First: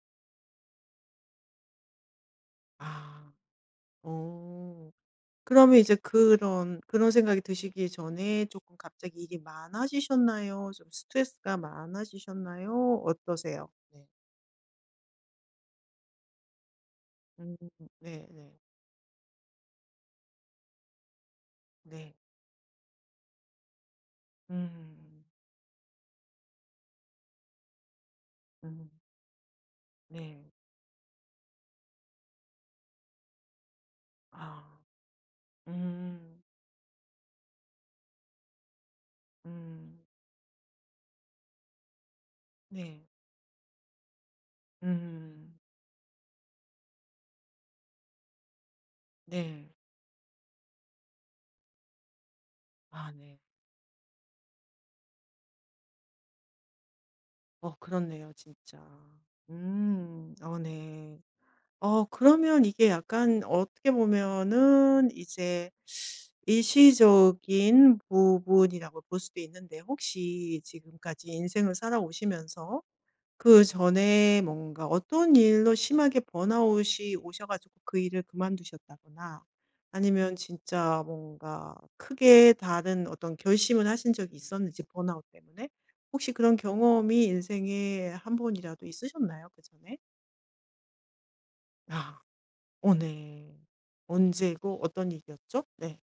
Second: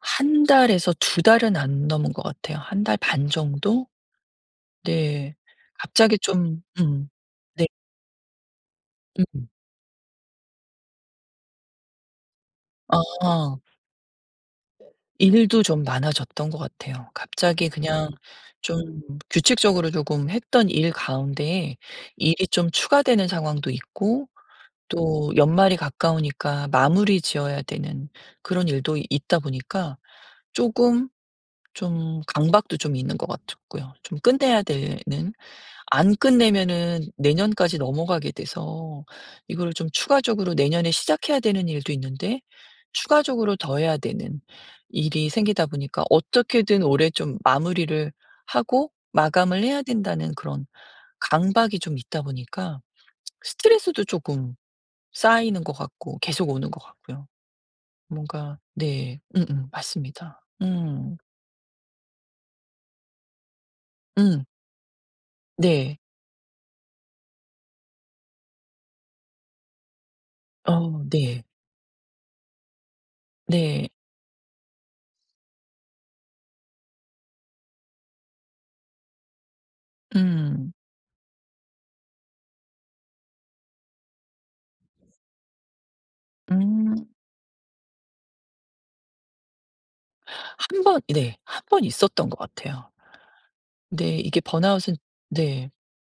1 달에서 2 달은 안 넘은 것 같아요. 1 달 반 아. 정도? 어 네. 그러면 이제 갑자기 좀 그런 그런 음. 생각이 네. 드시기 전에 쪼금 갑자기 일이 음. 많아지셨나요? 좀 스트레스가 많아지셨나요? 아. 어떠세요? 네. 일도 좀 많아졌던 것 같아요. 음. 갑자기 그냥 네. 네. 좀 규칙적으로 조금 했던 일 가운데 네. 일이 좀 추가되는 상황도 있고 음. 또 연말이 가까우니까 마무리 지어야 되는 그런 음. 일도 있다 보니까 네. 쪼금 좀 강박도 좀 있는 것 같았고요. 좀 끝내야 아. 되는 안 음. 끝내면은 내년까지 넘어가게 돼서 이거를 좀 음. 추가적으로 내년에 시작해야 되는 일도 있는데 네. 추가적으로 더 해야 되는 일이 음. 생기다 보니까 어떻게든 올해 좀 마무리를 하고 마감을 네. 해야 된다는 그런 강박이 좀 있다 보니까 아 네. 스트레스도 쪼금 쌓이는 것 같고 계속 오는 것 같고요. 어 그렇네요 뭔가 진짜. 네 음음. 음. 맞습니다. 어. 음. 네. 어 그러면 이게 약간 어떻게 음. 보면은 이제 네. 일시적인 부분이라고 볼 수도 있는데 혹시 어. 지금까지 네. 인생을 살아오시면서 네. 그전에 뭔가 어떤 일로 심하게 번아웃이 오셔 가지고 그 일을 그만두셨다거나 아니면 음. 진짜 뭔가 크게 다른 어떤 결심을 하신 적이 있었는지 번아웃 때문에. 혹시 그런 음. 경험이 인생에 한 번이라도 있으셨나요? 그전에? 1 번. 네. 1 번 아. 있었던 것 같아요. 어 네. 네. 이게 언제고 번아웃은 어떤 일이였죠? 네. 네.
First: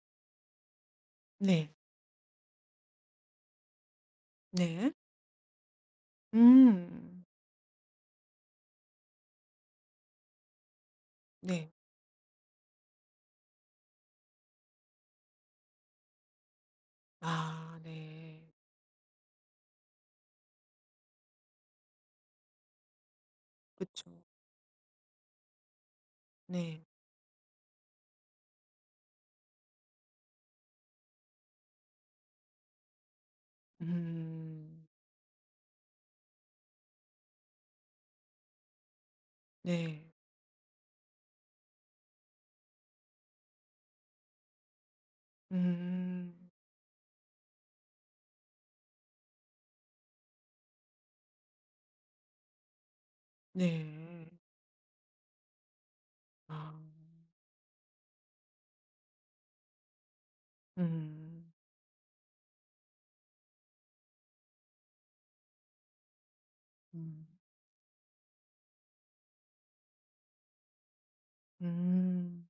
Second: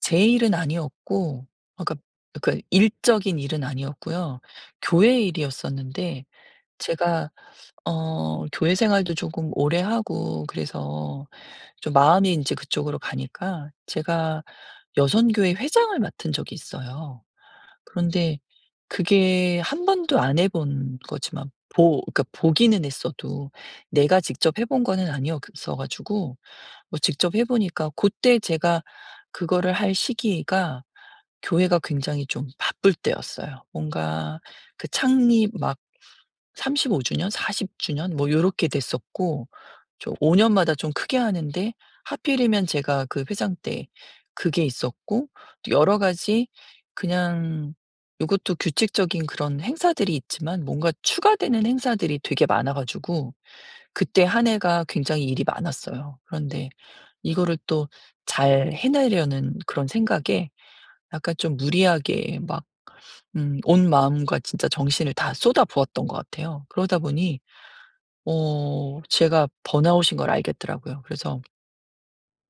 제 일은 아니었고 네. 그러니까 그러니까 일적인 일은 아니었고요. 네. 교회 일이었었는데 음. 제가 어 교회 생활도 쪼금 오래하고 그래서 네. 좀 마음이 인제 그쪽으로 가니까 제가 여선교회 회장을 맡은 적이 있어요. 아. 그런데 네. 그게 1 번도 안 해본 거지만 보 그러니까 보기는 했어도 그쵸. 내가 직접 해 본 거는 아니였어 가지고 네. 뭐 직접 해 보니까 고때 제가 그거를 할 시기가 교회가 굉장히 좀 바쁠 때였어요. 뭔가 음. 그 창립 막 35 주년 40 주년 뭐 요렇게 됐었고 네. 좀 5 년마다 좀 크게 하는데 하필이면 제가 그 회장 때 그게 있었고 또 여러 음. 가지 그냥 요것도 규칙적인 그런 행사들이 있지만 뭔가 추가되는 행사들이 되게 많아 가지고 그때 네. 한 해가 굉장히 일이 많았어요. 그런데 아. 이거를 또 잘 해내려는 그런 생각에 약간 음. 좀 무리하게 막 음 온 마음과 진짜 정신을 다 쏟아부었던 것 같아요. 그러다 음. 보니 어 제가 번아웃인 걸 알겠더라고요. 그래서 음.